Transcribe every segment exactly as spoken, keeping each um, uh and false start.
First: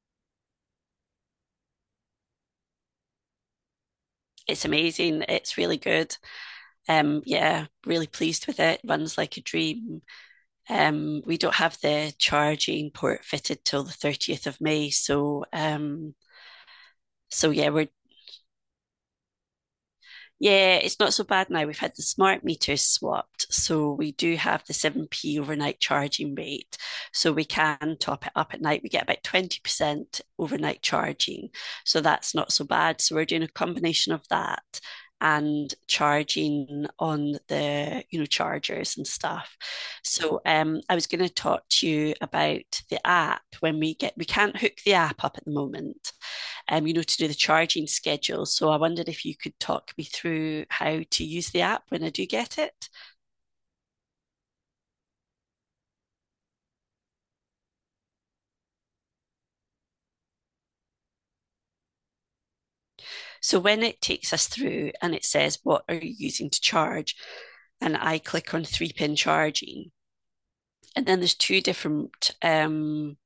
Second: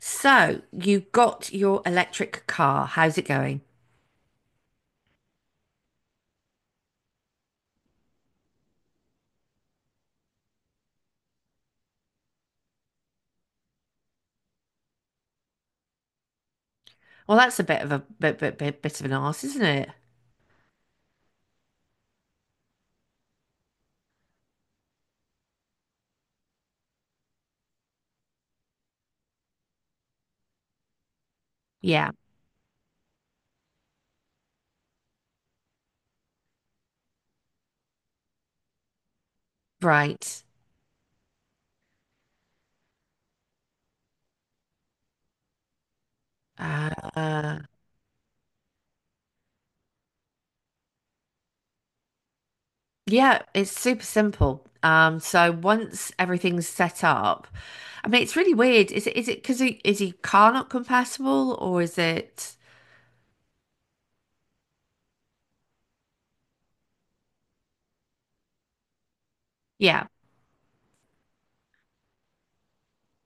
So you got your electric car. How's it going? It's amazing. It's really good. Um, yeah, really pleased with it. Runs like a dream. Um, we don't have the charging port fitted till the thirtieth of May. So, um, Well, so that's a yeah, bit we're. of a bit bit bit, bit of an arse, isn't it? Yeah, it's not so bad now. We've had the smart meters swapped, so we do have the seven p overnight charging rate. So we can top it up at night. We get about twenty percent overnight charging. So Yeah, that's not so bad. So we're doing a combination of that and charging on the you know chargers and stuff. So right. um, I was going to talk to you about the app. When we get we can't hook the app up at the moment, um, Uh, you know, to do the uh, charging schedule. So I wondered if you could talk me through how to use the app when I do get it. yeah, it's super simple. Um, so once everything's set up, I mean, it's really weird. Is it is it because is your car not compatible or is it? So when it takes us through and it says, what are you using to charge? And I click on three pin charging. Yeah. And then there's two different um,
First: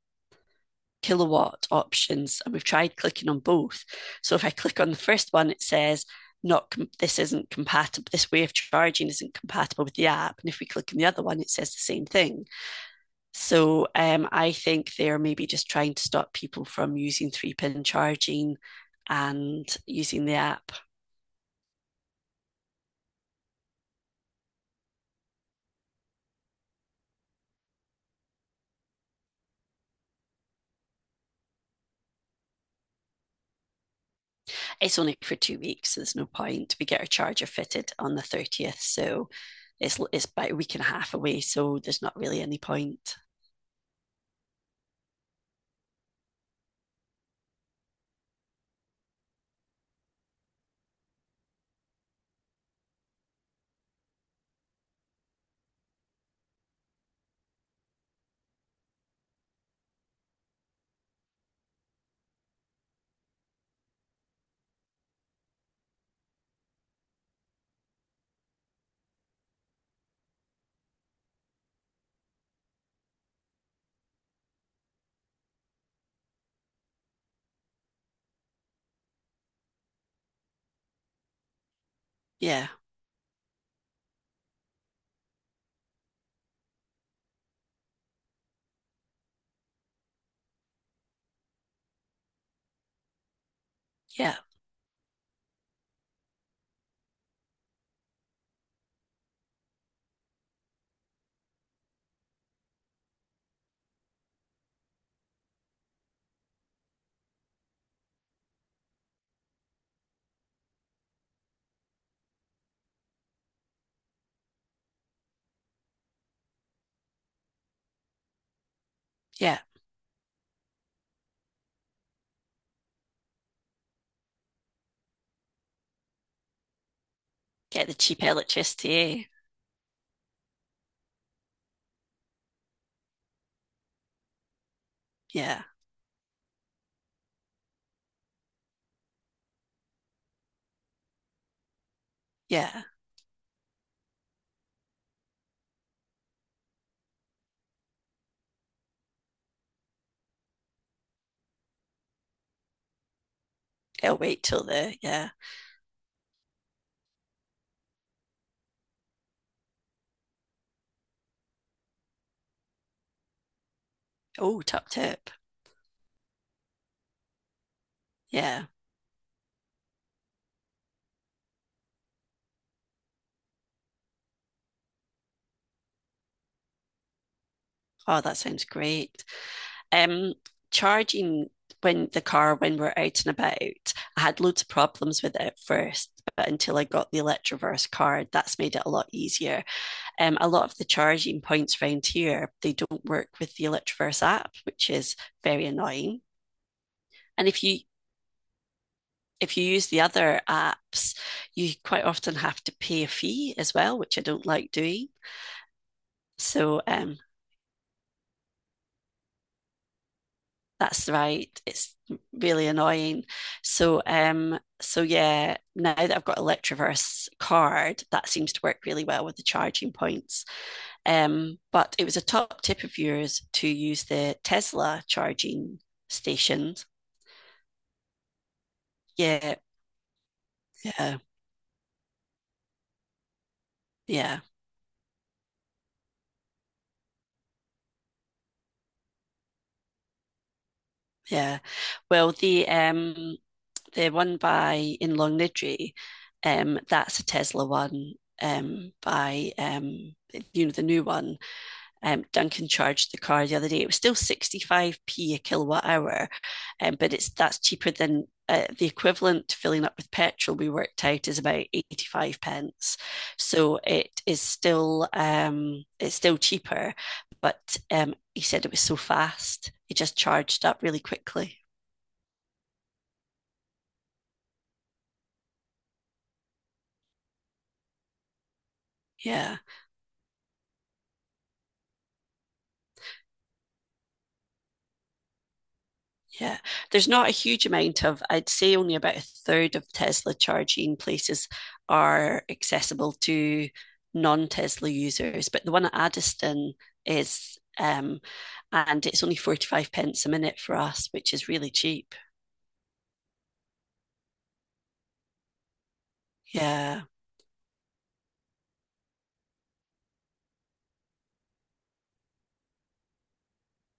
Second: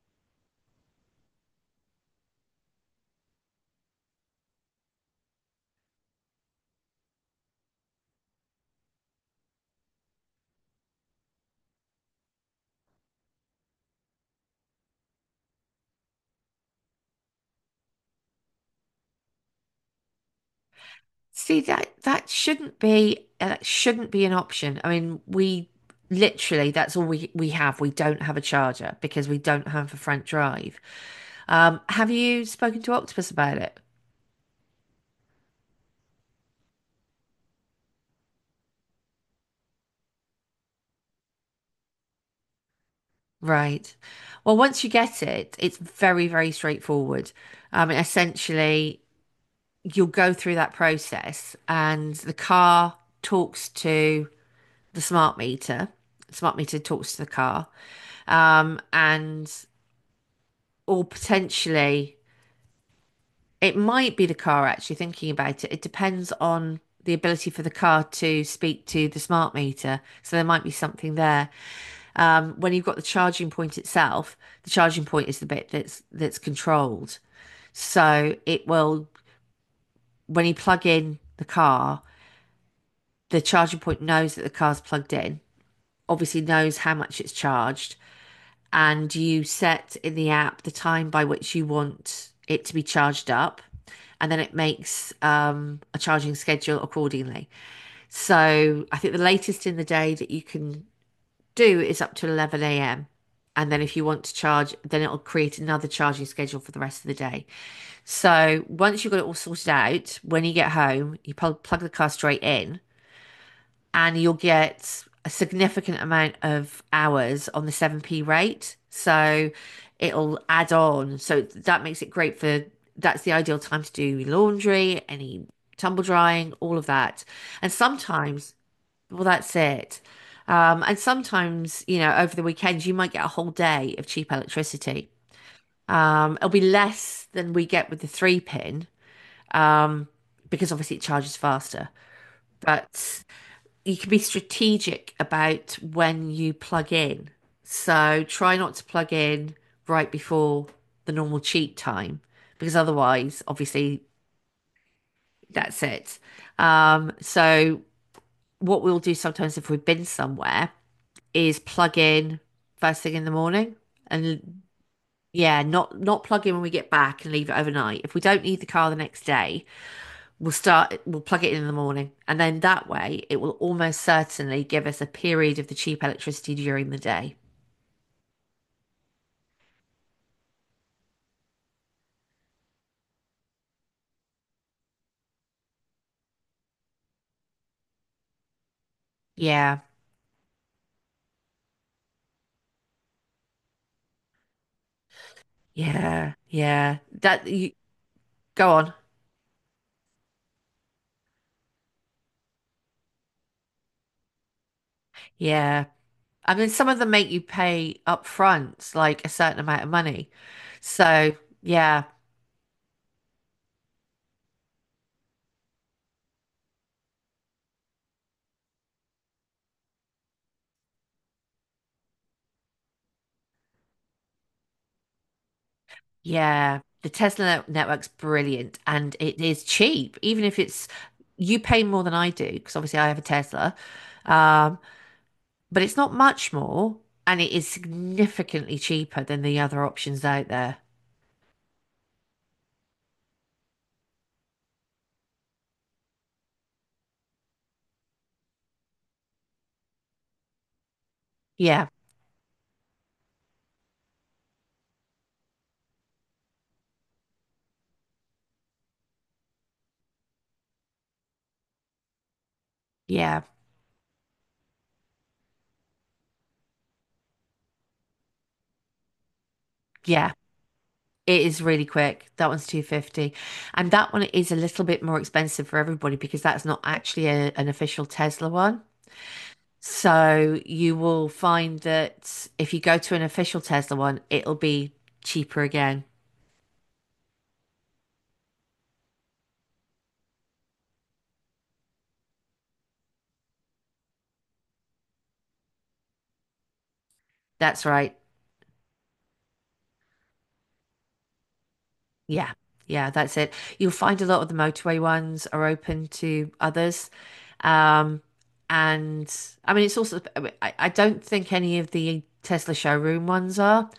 kilowatt options. And we've tried clicking on both. So if I click on the first one, it says, not com- this isn't compatible, this way of charging isn't compatible with the app. And if we click on the other one, it says the same thing. So um, I think they're maybe just trying to stop people from using three pin charging and using the app. See that that shouldn't be uh, that shouldn't be an option. I mean, we literally that's all we we have. We don't have a charger because we don't have a front drive. Um, have you spoken to Octopus about it? It's only for two weeks, so there's no point. We get our charger fitted on the thirtieth, so it's it's about a week and a half away, so there's not really any point. Right. Well, once you get it, it's very, very straightforward. Um, essentially, you'll go through that process, and the car talks to the smart meter. Smart meter talks to the car, um, and or potentially it might be the car, actually, thinking about it. It depends on the ability for the car to speak to the smart meter. So there might be something there. Um, when you've got the charging point itself, the charging point is the bit that's that's controlled. So it will, when you plug in the car, Yeah, the charging point knows that the car's plugged in, obviously knows how much it's charged, and you set in the app the time by which you want it to be charged up, and yeah, then it makes um, a charging schedule accordingly. So I think the latest in the day that you can do is up to eleven a m. And then if you want to charge, then it'll create another charging schedule for the rest of the day. So once you've got it all sorted out, when you get home, you plug, plug the car straight in, and you'll get a significant amount of hours on the seven p rate. So yeah. it'll add on. So that makes it great for that's the ideal time to do laundry, any tumble drying, all of that. And Get the cheap sometimes, electricity, well, eh? that's it. Um, and sometimes, you know, over the weekends, you might get a whole day of cheap electricity. Yeah, Um, it'll be less than we get with the three pin, um, because obviously it charges faster. yeah. But you can be strategic about when you plug in. So try not to plug in right before the normal cheat time because otherwise, obviously, It'll wait till the, yeah. that's it. Um, so what we'll do sometimes if we've been somewhere is plug in first thing in the morning, and Oh, top tip. yeah, not not plug in when we get back and leave it overnight. If we don't need the Yeah. car the next day, We'll start, we'll plug it in in the morning. And then that way, it will almost certainly give us a period of the cheap electricity during the day. Oh, that sounds great. um, charging when the car when we're out and about, I had loads of problems with it at first, but until I got the Electroverse card, that's made it a lot easier. Yeah, Um, a lot of the charging points around here, they don't work with the Electroverse app, which is very annoying. yeah, yeah. That And if you you go on. if you use the other apps, you quite often have to pay a fee as well, which I don't like doing. Yeah. I mean, So, some of them um, make you pay up front, like a certain amount of money. that's So, right. It's yeah, really annoying. So, um, so yeah, now that I've got a Electroverse card, that seems to work really well with the charging points. Um, but it was a top tip of yours to use the Tesla charging yeah. stations. The Tesla net- network's brilliant and it Yeah, is cheap, even if it's yeah, you pay more than I do, because obviously I have a Tesla. yeah, Um, but it's not much more, and it is significantly cheaper than the other options out there. yeah. Well, the um the one by in Longniddry, um, that's a Tesla one, um, by um, you know, the new one. Yeah, Um, Duncan charged the car the other day. It was still sixty-five p a kilowatt hour, um, but it's that's cheaper than uh, the equivalent. Filling up with petrol we worked out is about eighty-five pence. yeah, So it is still um, it's still cheaper, but um, he said it was so fast. It just yeah. charged up really It quickly. is really quick. That one's two fifty. And that one is a little bit more expensive for everybody because that's not actually a, an official Tesla one. Yeah. So you will find that if you go to an official Tesla one, it'll be cheaper again. Yeah, there's not a huge amount of, I'd say only about a third of Tesla charging places are accessible to non-Tesla users, but the one at Addiston is, That's right. um, and it's only forty-five pence a minute for us, which is really cheap. Yeah. Yeah, that's it. You'll find a lot of the motorway ones are open to Yeah, others. Um, and I mean, it's also, I, mean, I I don't think any of the Tesla showroom ones are,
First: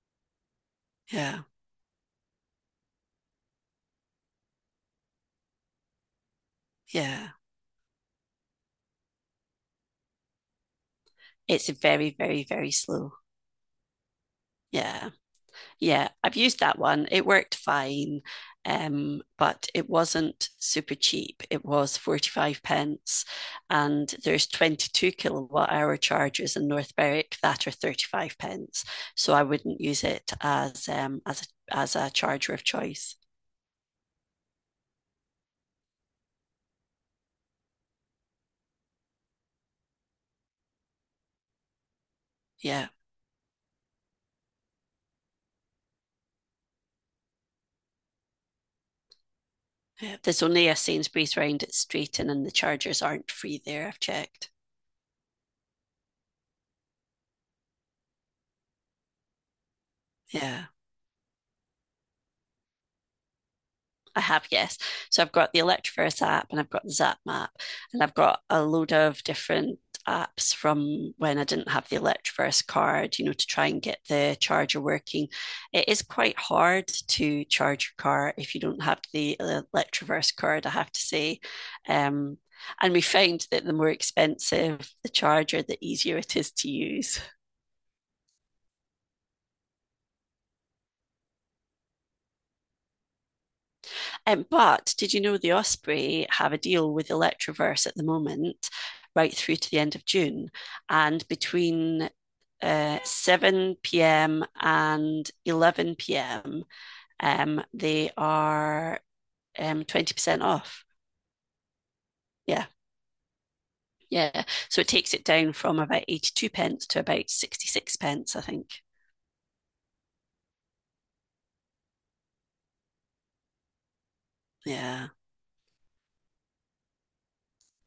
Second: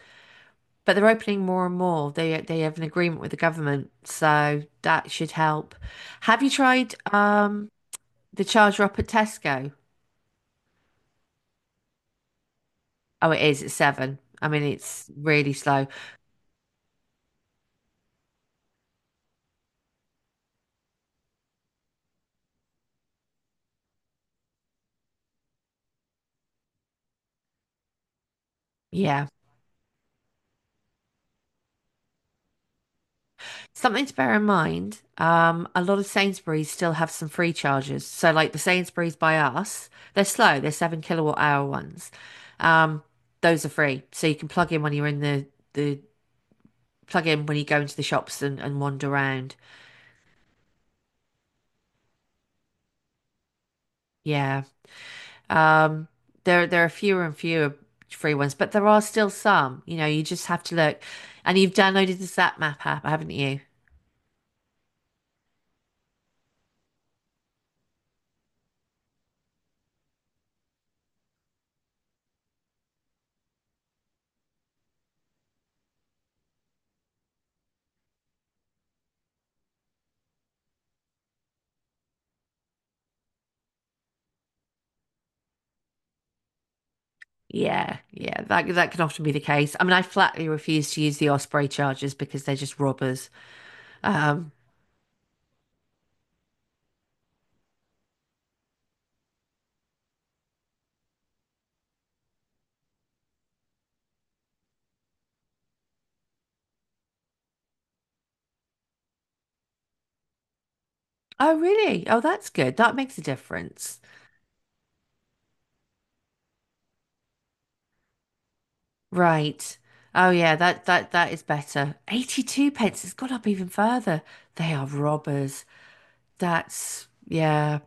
but they're opening yeah, more and more. They they have an agreement with the government, so that should help. Have you tried yeah. um the charger up at Tesco? It's very, very, very slow. Oh, it is. It's seven. I mean, it's Yeah. really slow. Yeah, I've used that one. It worked fine, um, but it wasn't super cheap. It was forty-five pence, and there's twenty-two kilowatt hour chargers in North Berwick that are thirty-five pence. Yeah. So I wouldn't use it as um, as a, as a charger of choice. Something to bear in mind, um, a lot of Sainsbury's still have some free chargers. So, like the Sainsbury's by us, they're slow, they're seven kilowatt hour ones. Yeah, Um, those are free. So you can plug in when you're in the, the plug in when you go into the shops and, and wander around. yeah. There's only a Sainsbury's round its street, and and the chargers aren't free there, I've checked. Yeah. Um, there there are fewer and fewer free ones, but there are still some. You know, you just have Yeah. to look. And you've downloaded the Zap Map app, haven't you? I have, yes. So I've got the Electroverse app and I've got the Zap map and I've got a load of different apps from when I didn't have the Electroverse card, you know, to try and get the charger working. It is quite hard to charge your car if you don't have the Electroverse card, I have to say. Um, and we found that the more expensive the charger, the easier it is to use. Yeah, yeah, that that can often be the case. I mean, I flatly refuse to use the Osprey chargers because they're just robbers. Um, Um, but did you know the Osprey have a deal with Electroverse at the moment, right through to the end of June? And between uh, seven p m and eleven p m, um, they are um, twenty percent off. oh really? Oh, that's Yeah, good. That makes a difference. yeah. So it takes it down from about eighty-two pence to about sixty-six pence, I think. Right. Oh yeah, that that that is better. eighty-two pence has gone up even further. They are Yeah, robbers. That's yeah.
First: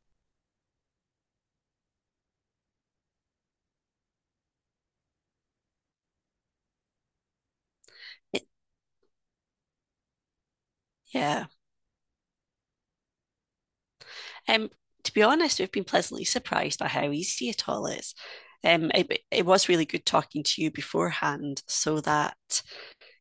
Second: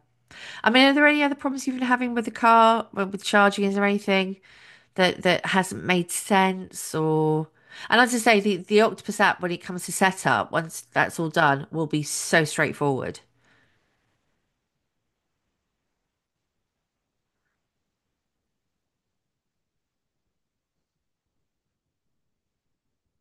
I mean, are there any other problems you've been having with the car, with with charging? Is there anything that that hasn't made sense or and as I say, it, the, the Octopus app when it comes to setup, once that's all yeah. done, will be so straightforward. Um, to be honest, we've been pleasantly surprised by how easy it all is. Um, it, it was really good talking to you beforehand so that,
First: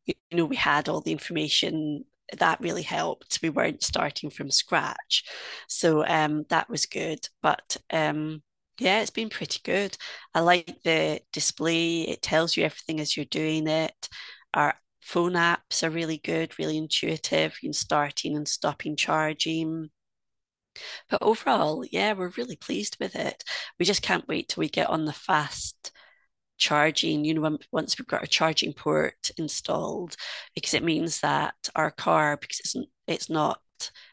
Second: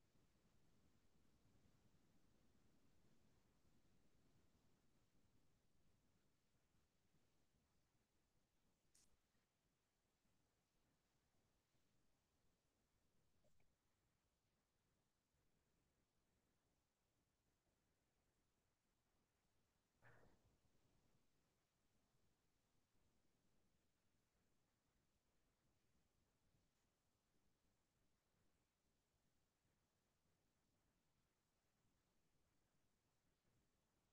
you know, we had all the information that really helped. We weren't starting from scratch. So um, that was good. But um, yeah, it's been pretty good. I like the display, it tells you everything as you're doing it. Our phone apps are really good, really intuitive. You can start in and stopping charging. But overall, yeah, we're really pleased with it. We just can't wait till we get on the fast charging, you know, once we've got our charging port installed, because it means that our car, because it's, it's not,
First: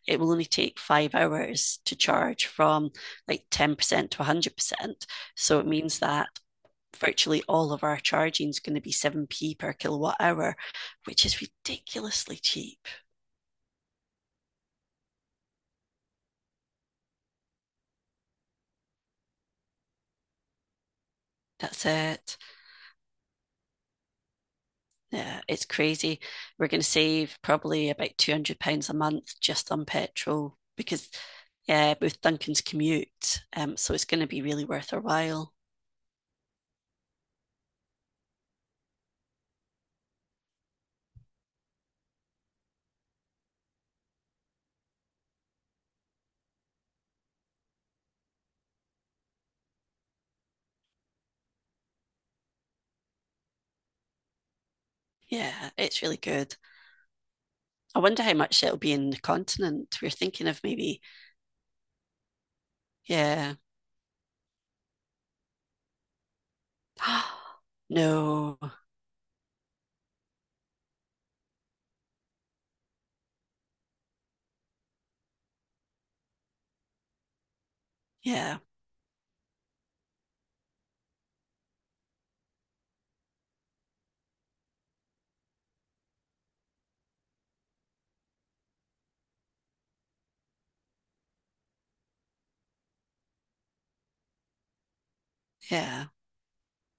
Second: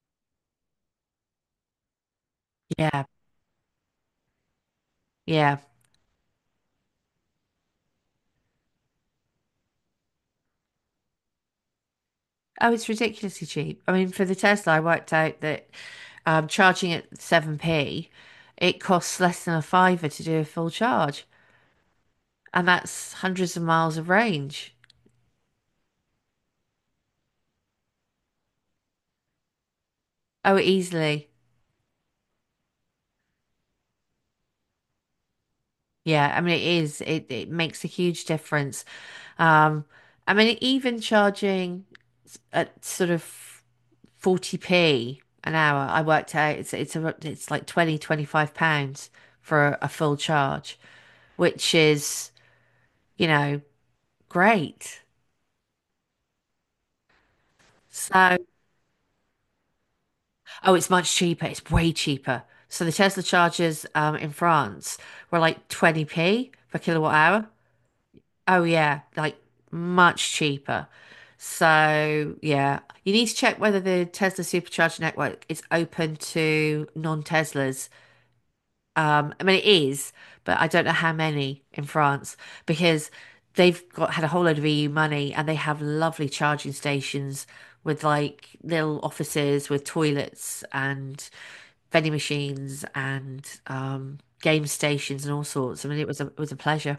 it will only take five hours to charge from Yeah, like ten percent to one hundred percent. yeah. So it means that virtually all of our charging is going to be seven p per kilowatt hour, which is ridiculously Oh, cheap. it's ridiculously cheap. I mean, for the Tesla, I worked out that um, charging at seven p, it costs less than a fiver to do a full charge, That's it. and that's hundreds of miles of range. Yeah, it's crazy. We're going to save probably about two hundred pounds a month just on Oh, petrol because, easily. yeah, with Duncan's commute. Um, so it's going to be really worth our while. Yeah, I mean it is. It it makes a huge difference. Um, I mean even charging s- at sort of forty p an hour, I worked out it's it's a, it's like twenty twenty five pounds for a a full charge, which is, you know, great. Yeah, it's really good. I wonder how So, much it'll be in the continent. We're thinking of oh, it's maybe, much cheaper. It's way cheaper. So the Tesla yeah. chargers um in France were like twenty p per kilowatt hour. No. Oh yeah, like much cheaper. So yeah, you need to check whether the Tesla Supercharger network is open to non-Teslas. Yeah, Um, I mean it is, but I don't know how many in France because they've got had a whole load of E U money and they have lovely charging stations with like little offices with toilets and vending machines and um, game stations and all sorts. I mean yeah, it was a it was a pleasure.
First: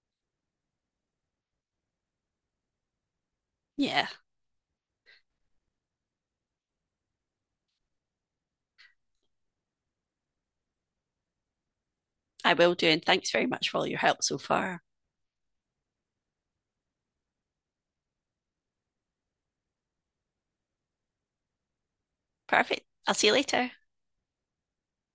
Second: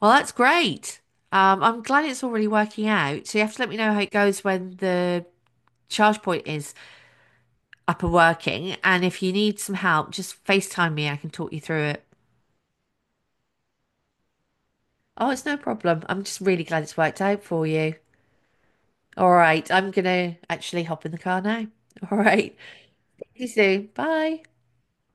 Well, that's great. Um, I'm glad it's already working out. So you have to let me know how yeah. it goes when the charge point is up and working. And if you need some help, just FaceTime me. I can talk you through it. I will do. And thanks very much for all your help so far. Oh, it's no problem. I'm just really glad it's worked out for you. All right. I'm gonna actually hop in the car now. All right. Perfect. I'll see you See you later. soon. Bye.